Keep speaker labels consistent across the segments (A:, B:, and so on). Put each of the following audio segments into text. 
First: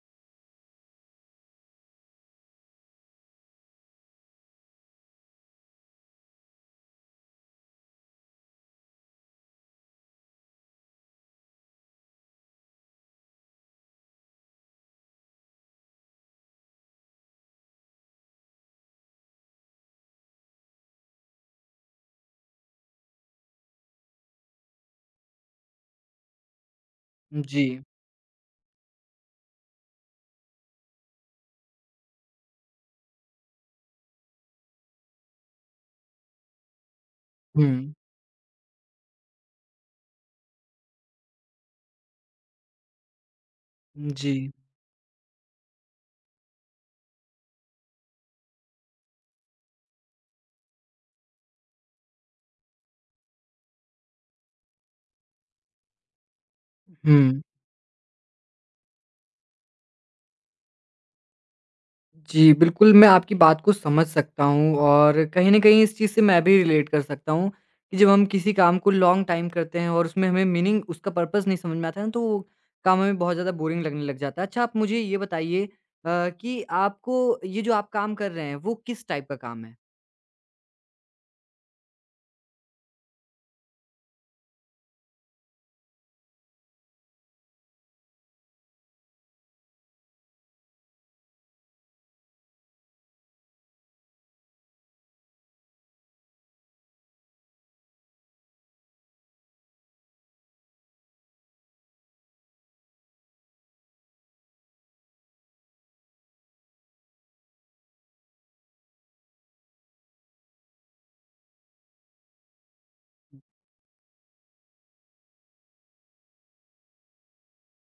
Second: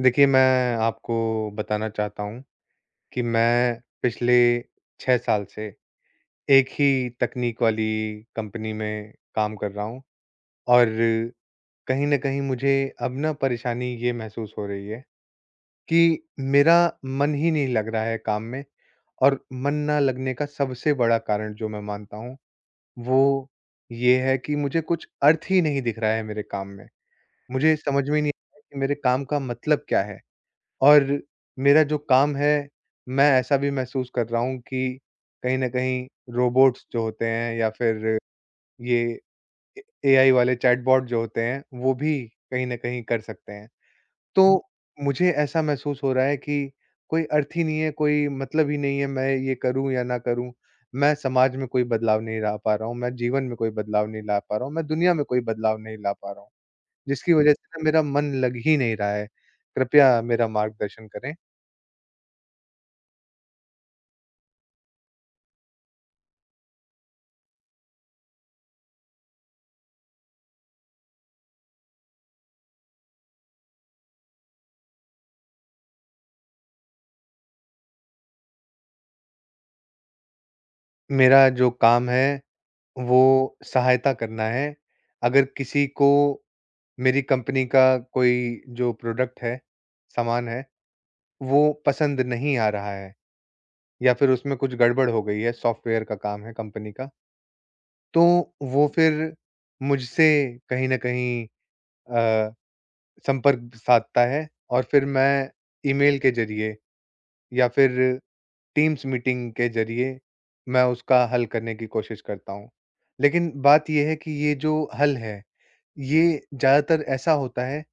A: देखिए, मैं आपको बताना चाहता हूँ कि मैं पिछले 6 साल से एक ही तकनीक वाली कंपनी में काम कर रहा हूँ और कहीं न कहीं मुझे अब ना परेशानी ये महसूस हो रही है कि मेरा मन ही नहीं लग रहा है काम में। और मन ना लगने का सबसे बड़ा कारण जो मैं मानता हूँ, वो ये है कि मुझे कुछ अर्थ ही नहीं दिख रहा है मेरे काम में।
B: जी।
A: मुझे समझ में नहीं आ रहा है कि मेरे काम का मतलब क्या है? और मेरा जो काम है, मैं ऐसा भी महसूस कर रहा हूँ कि कहीं न कहीं रोबोट्स जो होते हैं
B: हुँ।
A: या फिर ये ए एआई वाले चैटबॉट जो होते हैं, वो भी कहीं न कहीं कर सकते हैं। हुँ।
B: जी।
A: तो मुझे ऐसा महसूस हो रहा है कि कोई अर्थ ही नहीं है, कोई मतलब ही नहीं है, मैं ये करूँ या ना करूँ। मैं समाज में कोई बदलाव नहीं ला पा रहा हूँ, मैं जीवन में कोई बदलाव नहीं ला पा रहा हूँ, मैं दुनिया में कोई बदलाव नहीं ला पा रहा हूँ, जिसकी
B: हुँ।
A: वजह से ना मेरा मन लग ही नहीं रहा है। कृपया मेरा मार्गदर्शन करें।
B: जी, बिल्कुल मैं आपकी बात को समझ सकता हूँ और कहीं न कहीं इस चीज़ से मैं भी रिलेट कर सकता हूँ कि जब हम किसी काम को लॉन्ग टाइम करते हैं और उसमें हमें मीनिंग उसका पर्पस नहीं समझ में आता है ना, तो वो काम हमें बहुत ज़्यादा बोरिंग लगने लग जाता है। अच्छा आप मुझे ये बताइए कि आपको ये जो आप काम कर रहे हैं, वो किस टाइप का काम है?
A: मेरा जो काम है, वो सहायता करना है। अगर किसी को मेरी कंपनी का कोई जो प्रोडक्ट है, सामान है, वो पसंद नहीं आ रहा है या फिर उसमें कुछ गड़बड़ हो गई है, सॉफ्टवेयर का काम है कंपनी का, तो वो फिर मुझसे कहीं न कहीं अ, संपर्क साधता है और फिर मैं ईमेल के ज़रिए या फिर टीम्स मीटिंग के ज़रिए मैं उसका हल करने की कोशिश करता हूँ। लेकिन बात ये है कि ये जो हल है, ये ज़्यादातर ऐसा होता है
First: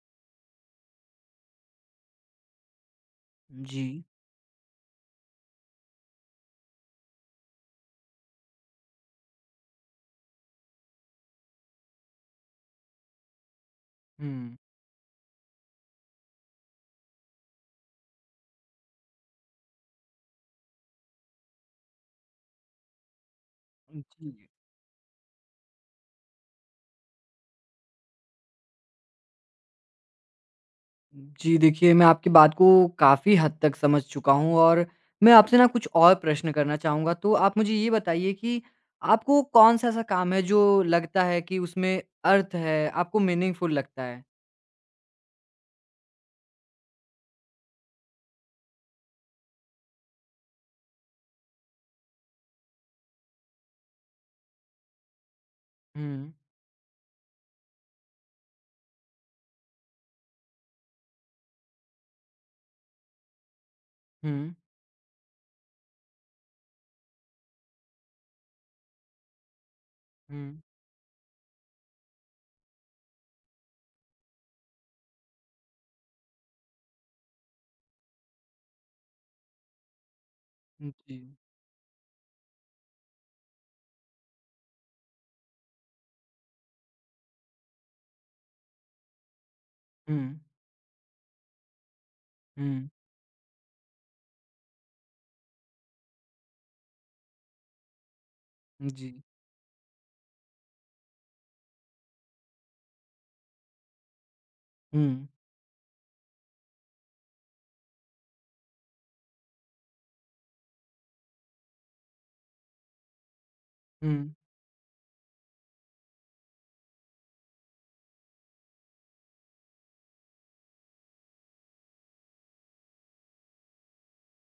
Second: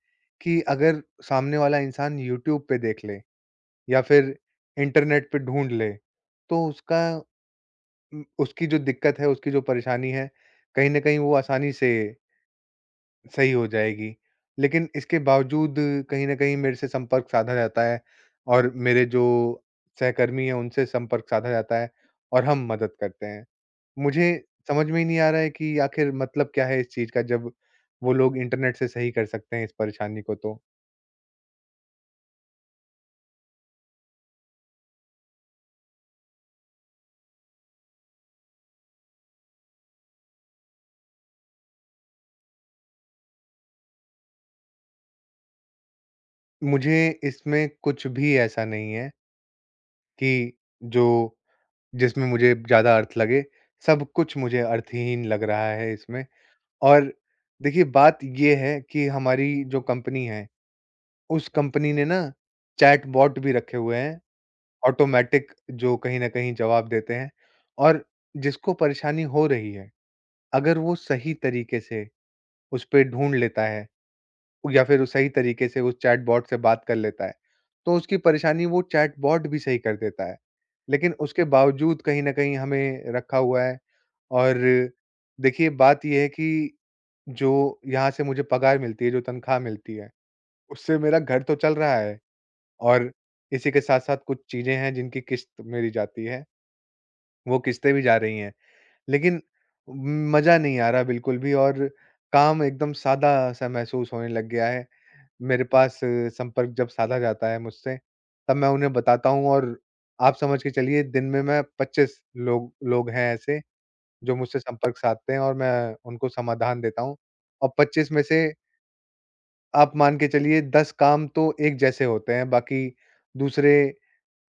A: कि अगर सामने वाला इंसान यूट्यूब पे देख ले
B: जी।
A: या फिर इंटरनेट पे ढूँढ ले, तो उसकी जो दिक्कत है, उसकी जो परेशानी है, कहीं न कहीं वो आसानी से सही हो जाएगी।
B: हुँ।
A: लेकिन इसके बावजूद कहीं न कहीं मेरे से संपर्क साधा जाता है और मेरे जो सहकर्मी हैं, उनसे संपर्क साधा जाता है और हम मदद करते हैं। मुझे
B: जी।
A: समझ में ही नहीं आ रहा है कि आखिर मतलब क्या है इस चीज़ का, जब वो लोग इंटरनेट से सही कर सकते हैं इस परेशानी को तो।
B: जी, देखिए मैं आपकी बात को काफ़ी हद तक समझ चुका हूँ और मैं आपसे ना कुछ और प्रश्न करना चाहूँगा। तो आप मुझे ये बताइए कि आपको कौन-सा ऐसा काम है जो लगता है कि उसमें अर्थ है, आपको मीनिंगफुल लगता है?
A: मुझे इसमें कुछ भी ऐसा नहीं है कि जो जिसमें मुझे ज़्यादा अर्थ लगे, सब कुछ मुझे अर्थहीन लग रहा है इसमें।
B: हुँ,
A: और देखिए बात ये है कि हमारी जो कंपनी है, उस कंपनी ने ना चैटबॉट भी रखे हुए हैं,
B: हुँ,
A: ऑटोमैटिक जो कहीं न कहीं जवाब देते हैं, और जिसको परेशानी हो रही है,
B: हुँ,
A: अगर वो सही तरीके से उस पे ढूँढ लेता है या फिर वो सही तरीके से उस चैटबॉट से बात कर लेता है, तो उसकी परेशानी वो चैटबॉट भी सही कर देता है।
B: हुँ,
A: लेकिन
B: जी।
A: उसके बावजूद कहीं न कहीं हमें रखा हुआ है। और देखिए बात ये है कि जो यहाँ से मुझे पगार मिलती है, जो तनख्वाह मिलती है,
B: हुँ,
A: उससे मेरा घर तो चल रहा है।
B: हुँ,
A: और इसी के साथ-साथ कुछ चीज़ें हैं जिनकी किस्त मेरी जाती है, वो किस्तें भी जा रही हैं।
B: जी।
A: लेकिन मज़ा नहीं आ रहा बिल्कुल भी, और काम एकदम सादा-सा महसूस होने लग गया है।
B: हुँ,
A: मेरे पास संपर्क जब साधा जाता है मुझसे, तब मैं उन्हें बताता हूँ। और आप समझ के चलिए, दिन में मैं 25 लोग लोग हैं ऐसे
B: हुँ,
A: जो मुझसे संपर्क साधते हैं और मैं उनको समाधान देता हूँ। और 25 में से आप मान के चलिए 10 काम तो एक जैसे होते हैं, बाकी दूसरे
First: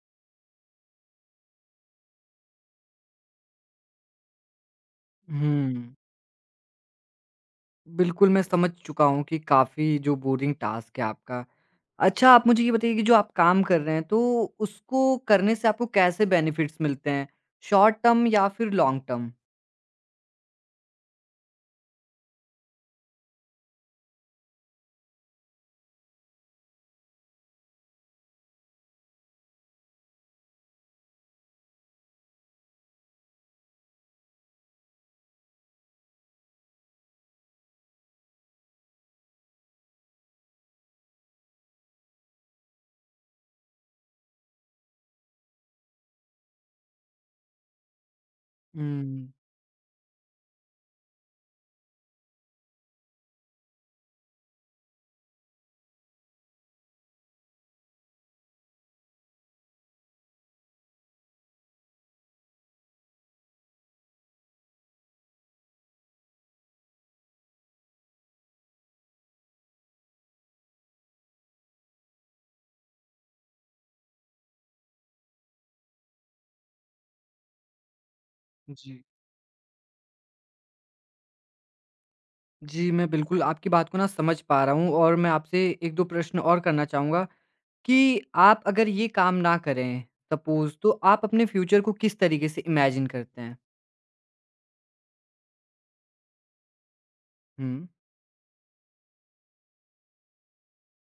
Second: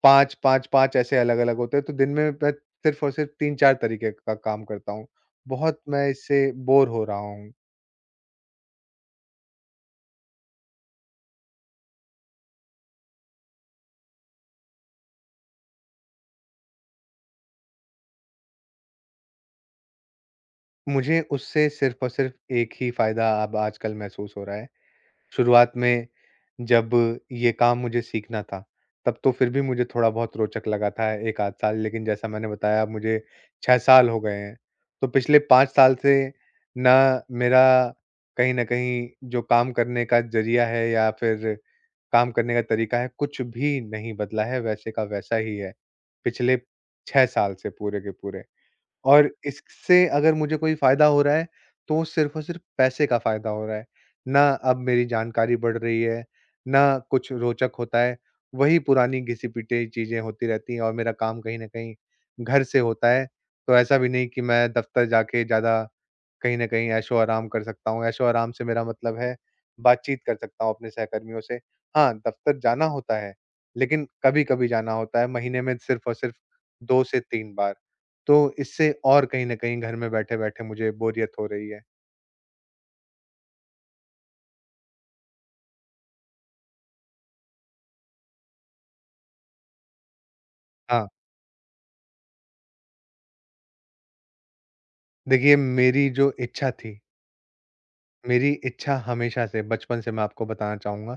A: 5, 5, 5 ऐसे अलग-अलग होते हैं, तो दिन में मैं सिर्फ़ और सिर्फ़ 3-4 तरीके का काम करता हूँ। बहुत
B: हुँ।
A: मैं इससे बोर हो रहा हूँ।
B: बिल्कुल, मैं समझ चुका हूँ कि काफ़ी जो बोरिंग टास्क है आपका। अच्छा आप मुझे ये बताइए कि जो आप काम कर रहे हैं, तो उसको करने से आपको कैसे बेनिफिट्स मिलते हैं? शॉर्ट टर्म या फिर लॉन्ग टर्म?
A: मुझे उससे सिर्फ़ और सिर्फ़ एक ही फ़ायदा अब आजकल महसूस हो रहा है। शुरुआत में जब ये काम मुझे सीखना था, तब तो फिर भी मुझे थोड़ा बहुत रोचक लगा था 1 आध साल, लेकिन जैसा मैंने बताया, अब मुझे 6 साल हो गए हैं। तो पिछले 5 साल से ना मेरा कहीं न कहीं जो काम करने का ज़रिया है या फिर काम करने का तरीका है, कुछ भी नहीं बदला है, वैसे का वैसा ही है, पिछले 6 साल से पूरे के पूरे। और
B: हुँ,
A: इससे अगर मुझे कोई फ़ायदा हो रहा है, तो वो सिर्फ़ और सिर्फ़ पैसे का फ़ायदा हो रहा है, ना अब मेरी जानकारी बढ़ रही है, ना कुछ रोचक होता है, वही पुरानी घिसी-पिटी चीज़ें होती रहती हैं और मेरा काम कहीं न कहीं घर से होता है, तो ऐसा भी नहीं कि मैं दफ़्तर जाके ज़्यादा कहीं न कहीं ऐशो-आराम कर सकता हूँ। ऐशो-आराम से मेरा मतलब है, बातचीत कर सकता हूँ अपने सहकर्मियों से। हाँ, दफ़्तर जाना होता है, लेकिन कभी-कभी जाना होता है, महीने में सिर्फ़ और सिर्फ़ 2 से 3 बार। तो इससे
B: जी।
A: और कहीं न कहीं घर में बैठे-बैठे मुझे बोरियत हो रही है।
B: जी, मैं बिल्कुल आपकी बात को ना समझ पा रहा हूँ और मैं आपसे 1-2 प्रश्न और करना चाहूँगा कि आप अगर ये काम ना करें सपोज़ तो
A: हाँ,
B: आप अपने फ्यूचर को किस तरीके से इमेजिन करते हैं?
A: देखिए, मेरी जो इच्छा थी,
B: हुँ।
A: मेरी इच्छा हमेशा से बचपन से, मैं आपको बताना चाहूँगा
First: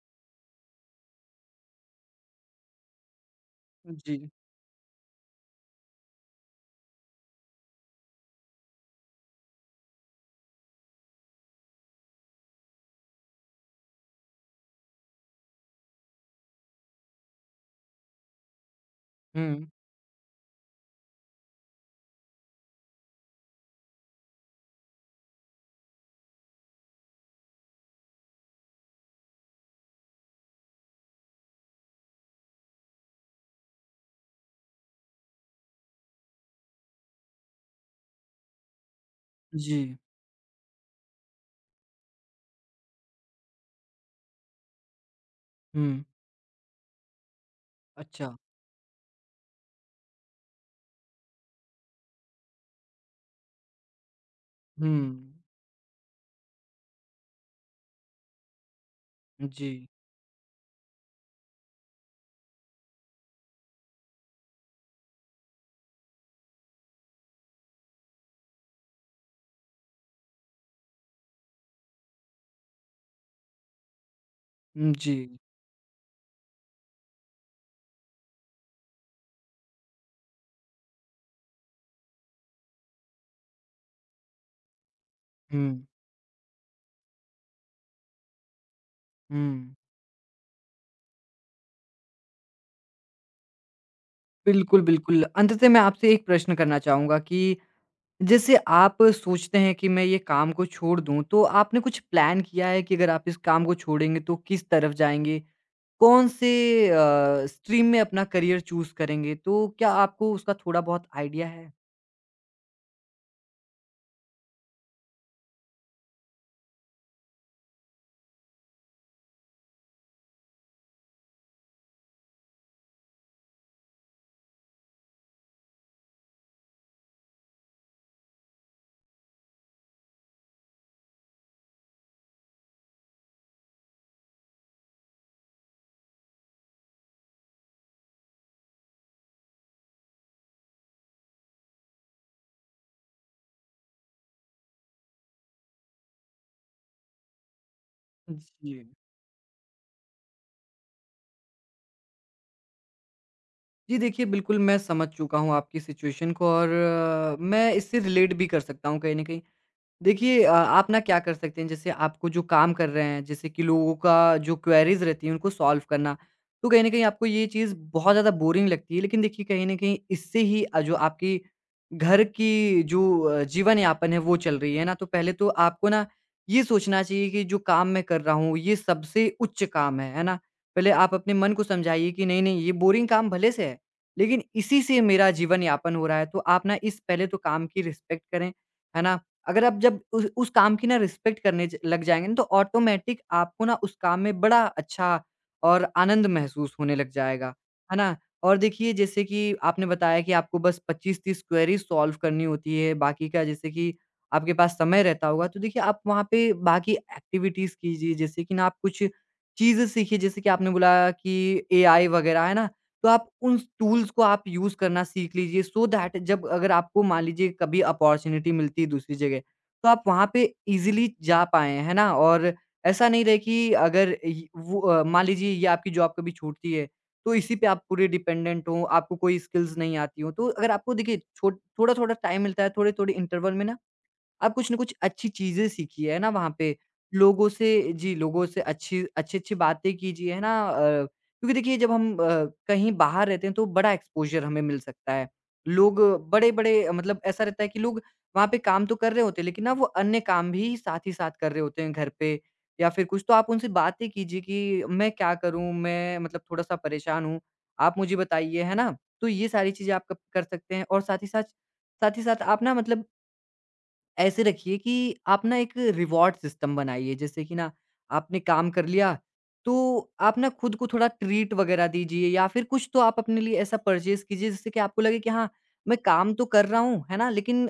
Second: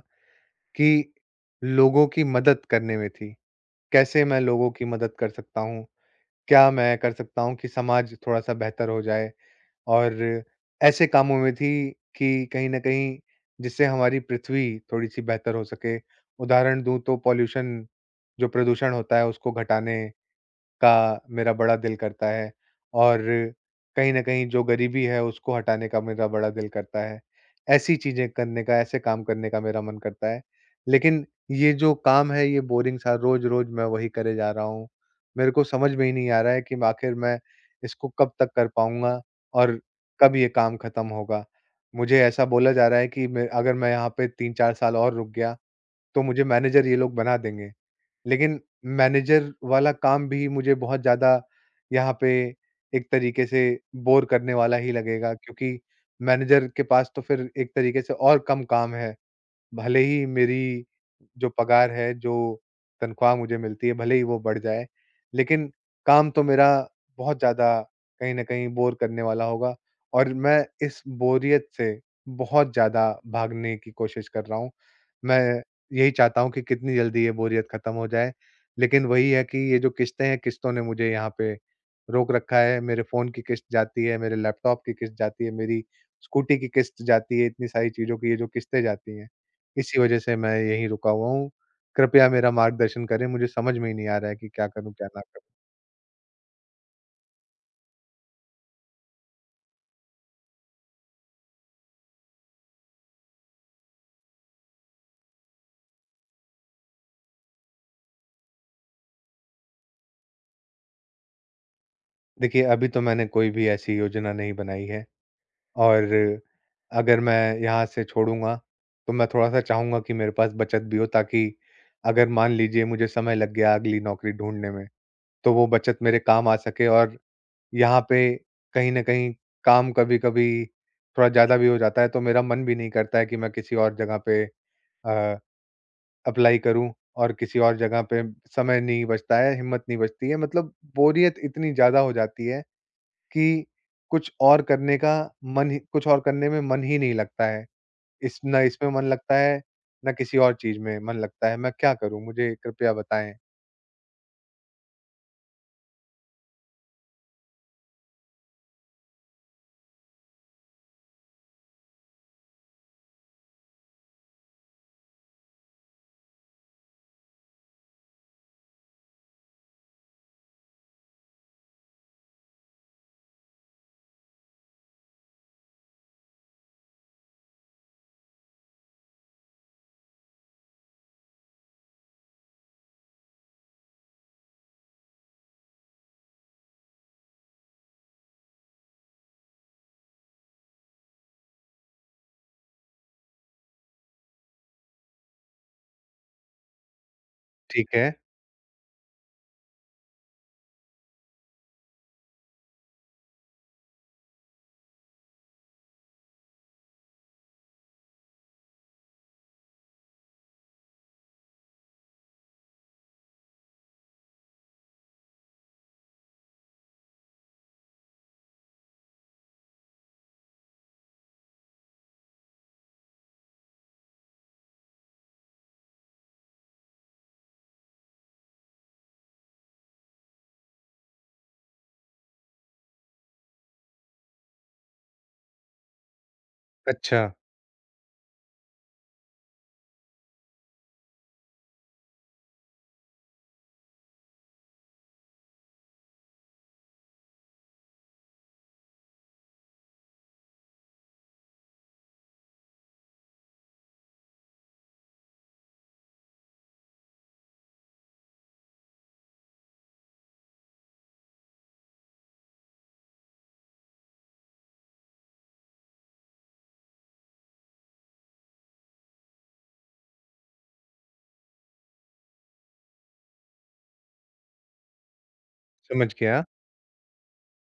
A: कि लोगों की मदद करने में थी।
B: जी।
A: कैसे मैं लोगों की मदद कर सकता हूँ? क्या मैं कर सकता हूँ कि समाज थोड़ा-सा बेहतर हो जाए? और ऐसे कामों में थी कि कहीं न कहीं जिससे हमारी पृथ्वी थोड़ी-सी बेहतर हो सके। उदाहरण दूँ तो पॉल्यूशन, जो प्रदूषण होता है, उसको
B: हुँ,
A: घटाने का मेरा बड़ा दिल करता है, और कहीं न कहीं जो गरीबी है, उसको हटाने का मेरा बड़ा दिल करता है। ऐसी चीज़ें करने का, ऐसे काम करने का मेरा मन करता है। लेकिन ये जो काम है, ये बोरिंग सा रोज़-रोज़ मैं वही करे जा रहा हूँ। मेरे को समझ में ही नहीं आ रहा है कि आखिर मैं इसको कब तक कर पाऊँगा
B: जी।
A: और कब ये काम खत्म होगा। मुझे ऐसा बोला जा रहा है कि मैं अगर मैं यहाँ पे 3-4 साल और रुक गया,
B: हुँ,
A: तो मुझे मैनेजर ये लोग बना देंगे।
B: अच्छा।
A: लेकिन मैनेजर वाला काम भी मुझे बहुत ज़्यादा यहाँ पे एक तरीके से बोर करने वाला
B: हुँ,
A: ही लगेगा, क्योंकि मैनेजर के पास तो फिर एक तरीके से और कम काम है।
B: जी।
A: भले ही मेरी जो पगार है, जो तनख्वाह मुझे मिलती है, भले ही वो बढ़ जाए, लेकिन काम तो मेरा बहुत ज़्यादा कहीं न कहीं बोर करने वाला होगा, और मैं इस बोरियत से बहुत ज़्यादा भागने की कोशिश कर रहा हूँ।
B: हुँ, जी।
A: मैं यही चाहता हूँ कि कितनी जल्दी ये बोरियत खत्म हो जाए, लेकिन वही है कि ये जो किस्तें हैं, किस्तों ने मुझे यहाँ पे रोक रखा है। मेरे फ़ोन की किस्त जाती है, मेरे लैपटॉप की किस्त जाती है,
B: हुँ,
A: मेरी स्कूटी की किस्त जाती है, इतनी सारी चीज़ों की ये जो किस्तें जाती हैं।
B: हुँ।
A: इसी वजह से मैं यहीं रुका हुआ हूँ। कृपया मेरा मार्गदर्शन करें, मुझे समझ में ही नहीं आ रहा है कि क्या
B: बिल्कुल,
A: करूँ, क्या ना
B: बिल्कुल।
A: करूँ?
B: अंततः मैं आपसे एक प्रश्न करना चाहूँगा कि जैसे आप सोचते हैं कि मैं ये काम को छोड़ दूँ, तो आपने कुछ प्लान किया है कि अगर आप इस काम को छोड़ेंगे तो किस तरफ जाएँगे? कौन-से स्ट्रीम में अपना करियर चूज़ करेंगे? तो क्या आपको उसका थोड़ा-बहुत आइडिया है?
A: देखिए, अभी तो मैंने कोई भी ऐसी योजना नहीं बनाई है, और अगर मैं यहाँ से छोड़ूँगा, तो मैं थोड़ा-सा चाहूँगा कि मेरे पास बचत भी हो, ताकि अगर मान लीजिए मुझे समय लग गया अगली नौकरी ढूँढने में, तो वो बचत मेरे काम आ सके। और यहाँ पे कहीं न कहीं काम कभी-कभी थोड़ा ज़्यादा भी हो जाता है, तो मेरा मन भी नहीं करता है कि मैं किसी और जगह पे अ अप्लाई करूँ, और किसी और जगह पे समय नहीं बचता है, हिम्मत नहीं बचती है। मतलब बोरियत इतनी ज़्यादा हो जाती है कि कुछ और करने का कुछ और करने में मन ही नहीं लगता है। इस ना
B: जी।
A: इसमें मन लगता है, ना किसी और चीज़ में मन लगता है। मैं क्या करूँ? मुझे कृपया बताएँ।
B: जी, देखिए बिल्कुल मैं समझ चुका हूँ आपकी सिचुएशन को और मैं इससे रिलेट भी कर सकता हूँ कहीं न कहीं। देखिए आप ना क्या कर सकते हैं, जैसे आपको जो काम कर रहे हैं जैसे कि लोगों का जो क्वेरीज रहती हैं उनको सॉल्व करना, तो कहीं ना कहीं आपको ये चीज़ बहुत ज़्यादा बोरिंग लगती है, लेकिन देखिए कहीं ना कहीं इससे ही जो आपकी घर की जो जीवन यापन है वो चल रही है ना। तो पहले तो आपको ना ये सोचना चाहिए कि जो काम मैं कर रहा हूँ ये सबसे उच्च काम है ना। पहले आप अपने मन को समझाइए कि नहीं नहीं ये बोरिंग काम भले से है, लेकिन इसी से मेरा जीवन यापन हो रहा है। तो आप ना इस पहले तो काम की रिस्पेक्ट करें, है ना? अगर आप जब उस काम की ना रिस्पेक्ट करने ज लग जाएँगे ना, तो ऑटोमैटिक आपको ना उस काम में बड़ा अच्छा और आनंद महसूस होने लग जाएगा।
A: ठीक
B: है
A: है।
B: ना? और देखिए जैसे कि आपने बताया कि आपको बस 25-30 क्वेरीज़ सॉल्व करनी होती है, बाकी का जैसे कि आपके पास समय रहता होगा, तो देखिए आप वहाँ पे बाकी एक्टिविटीज़ कीजिए, जैसे कि ना आप कुछ चीज़ें सीखिए, जैसे कि आपने बोला कि एआई वगैरह, है ना? तो आप उन टूल्स को आप यूज़ करना सीख लीजिए, सो दैट जब अगर आपको मान लीजिए कभी अपॉर्च्युनिटी मिलती है दूसरी जगह, तो आप वहाँ पे ईज़िली जा पाएँ, है ना? और ऐसा नहीं रहे कि अगर इ वो मान लीजिए ये आपकी जॉब कभी छूटती है, तो इसी पे आप पूरे डिपेंडेंट हों, आपको कोई स्किल्स नहीं आती हों। तो अगर आपको देखिए छो थोड़ा-थोड़ा टाइम मिलता है, थोड़े-थोड़े इंटरवल में ना आप कुछ न कुछ अच्छी चीज़ें सीखिए, है ना वहाँ पे।
A: अच्छा,
B: लोगों से जी, लोगों से अच्छी-अच्छी बातें कीजिए, है ना? क्योंकि देखिए जब हम कहीं बाहर रहते हैं तो बड़ा एक्सपोज़र हमें मिल सकता है। लोग बड़े-बड़े, मतलब ऐसा रहता है कि लोग वहाँ पे काम तो कर रहे होते हैं, लेकिन ना वो अन्य काम भी साथ ही साथ कर रहे होते हैं घर पे या फिर कुछ। तो आप उनसे बातें कीजिए कि मैं क्या करूँ? मैं मतलब थोड़ा-सा परेशान हूँ, आप मुझे बताइए, है ना? तो ये सारी चीज़ें आप कब कर सकते हैं, और साथ ही साथ आप ना मतलब ऐसे रखिए कि आप ना एक रिवॉर्ड सिस्टम बनाइए, जैसे कि ना आपने काम कर लिया, तो आप ना खुद को थोड़ा ट्रीट वगैरह दीजिए या फिर कुछ, तो आप अपने लिए ऐसा परचेज कीजिए जिससे कि आपको लगे कि हाँ, मैं
A: समझ
B: काम
A: गया।
B: तो कर रहा हूँ है ना, लेकिन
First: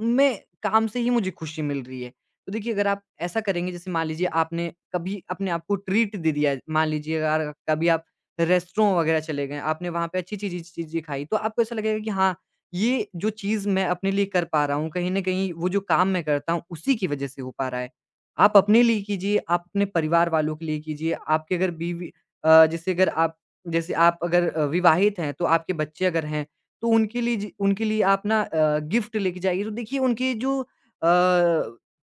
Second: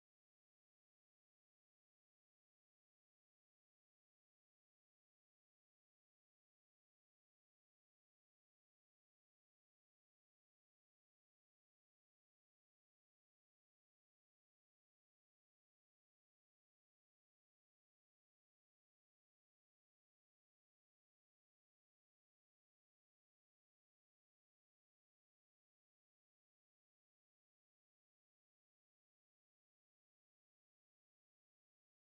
B: मैं काम से ही मुझे खुशी मिल रही है। तो देखिए अगर आप ऐसा करेंगे, जैसे मान लीजिए आपने कभी अपने आप को ट्रीट दे दिया, मान लीजिए अगर कभी आप रेस्टोरेंट वगैरह चले गए, आपने वहां पे अच्छी चीजें खाई, तो आपको ऐसा लगेगा कि हाँ ये जो चीज़ मैं अपने लिए कर पा रहा हूँ, कहीं न कहीं वो जो काम मैं करता हूँ, उसी की वज़ह से हो पा रहा है। आप अपने लिए कीजिए, आप अपने परिवार वालों के लिए कीजिए, आपके अगर बीवी अ, जैसे अगर आप जैसे आप अगर विवाहित हैं, तो आपके बच्चे अगर हैं, तो उनके लिए आप ना गिफ्ट लेके जाइए। तो देखिए उनके जो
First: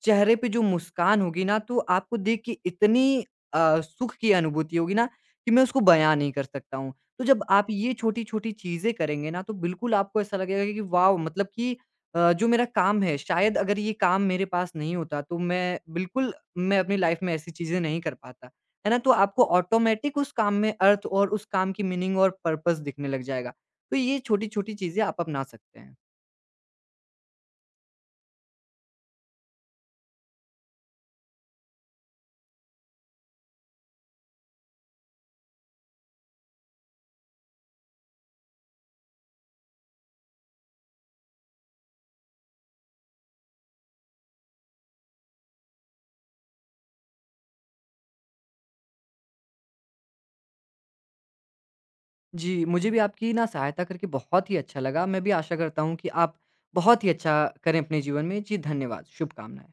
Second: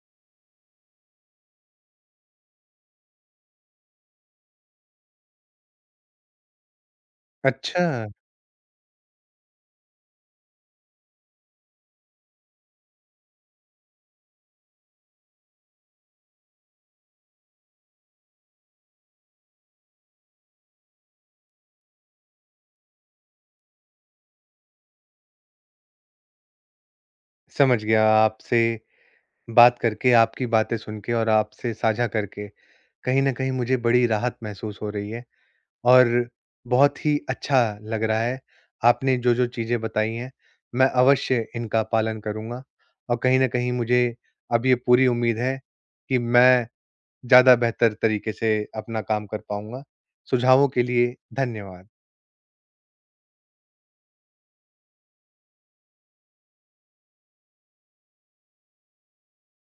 B: चेहरे पे जो मुस्कान होगी ना, तो आपको देख के इतनी सुख की अनुभूति होगी ना, कि मैं उसको बयाँ नहीं कर सकता हूँ। तो जब आप
A: अच्छा।
B: ये छोटी-छोटी चीज़ें करेंगे ना, तो बिल्कुल आपको ऐसा लगेगा कि वॉव! मतलब कि जो मेरा काम है, शायद अगर ये काम मेरे पास नहीं होता, तो मैं बिल्कुल मैं अपनी लाइफ़ में ऐसी चीज़ें नहीं कर पाता। है ना? तो आपको ऑटोमैटिक उस काम में अर्थ और उस काम की मीनिंग और पर्पस दिखने लग जाएगा। तो ये छोटी-छोटी चीज़ें आप अपना सकते हैं।
A: समझ गया। आपसे बात करके, आपकी बातें सुन के और आपसे साझा करके कहीं न कहीं मुझे बड़ी राहत महसूस हो रही है। और बहुत ही अच्छा लग रहा है। आपने जो-जो चीज़ें बताई हैं, मैं अवश्य इनका पालन करूँगा, और कहीं न कहीं मुझे अब ये पूरी उम्मीद है कि मैं ज़्यादा बेहतर तरीके से अपना काम कर पाऊँगा। सुझावों के लिए धन्यवाद।
B: जी, मुझे भी आपकी ना सहायता करके बहुत ही अच्छा लगा। मैं भी आशा करता हूँ कि आप बहुत ही अच्छा करें अपने जीवन में। जी, धन्यवाद। शुभकामनाएँ।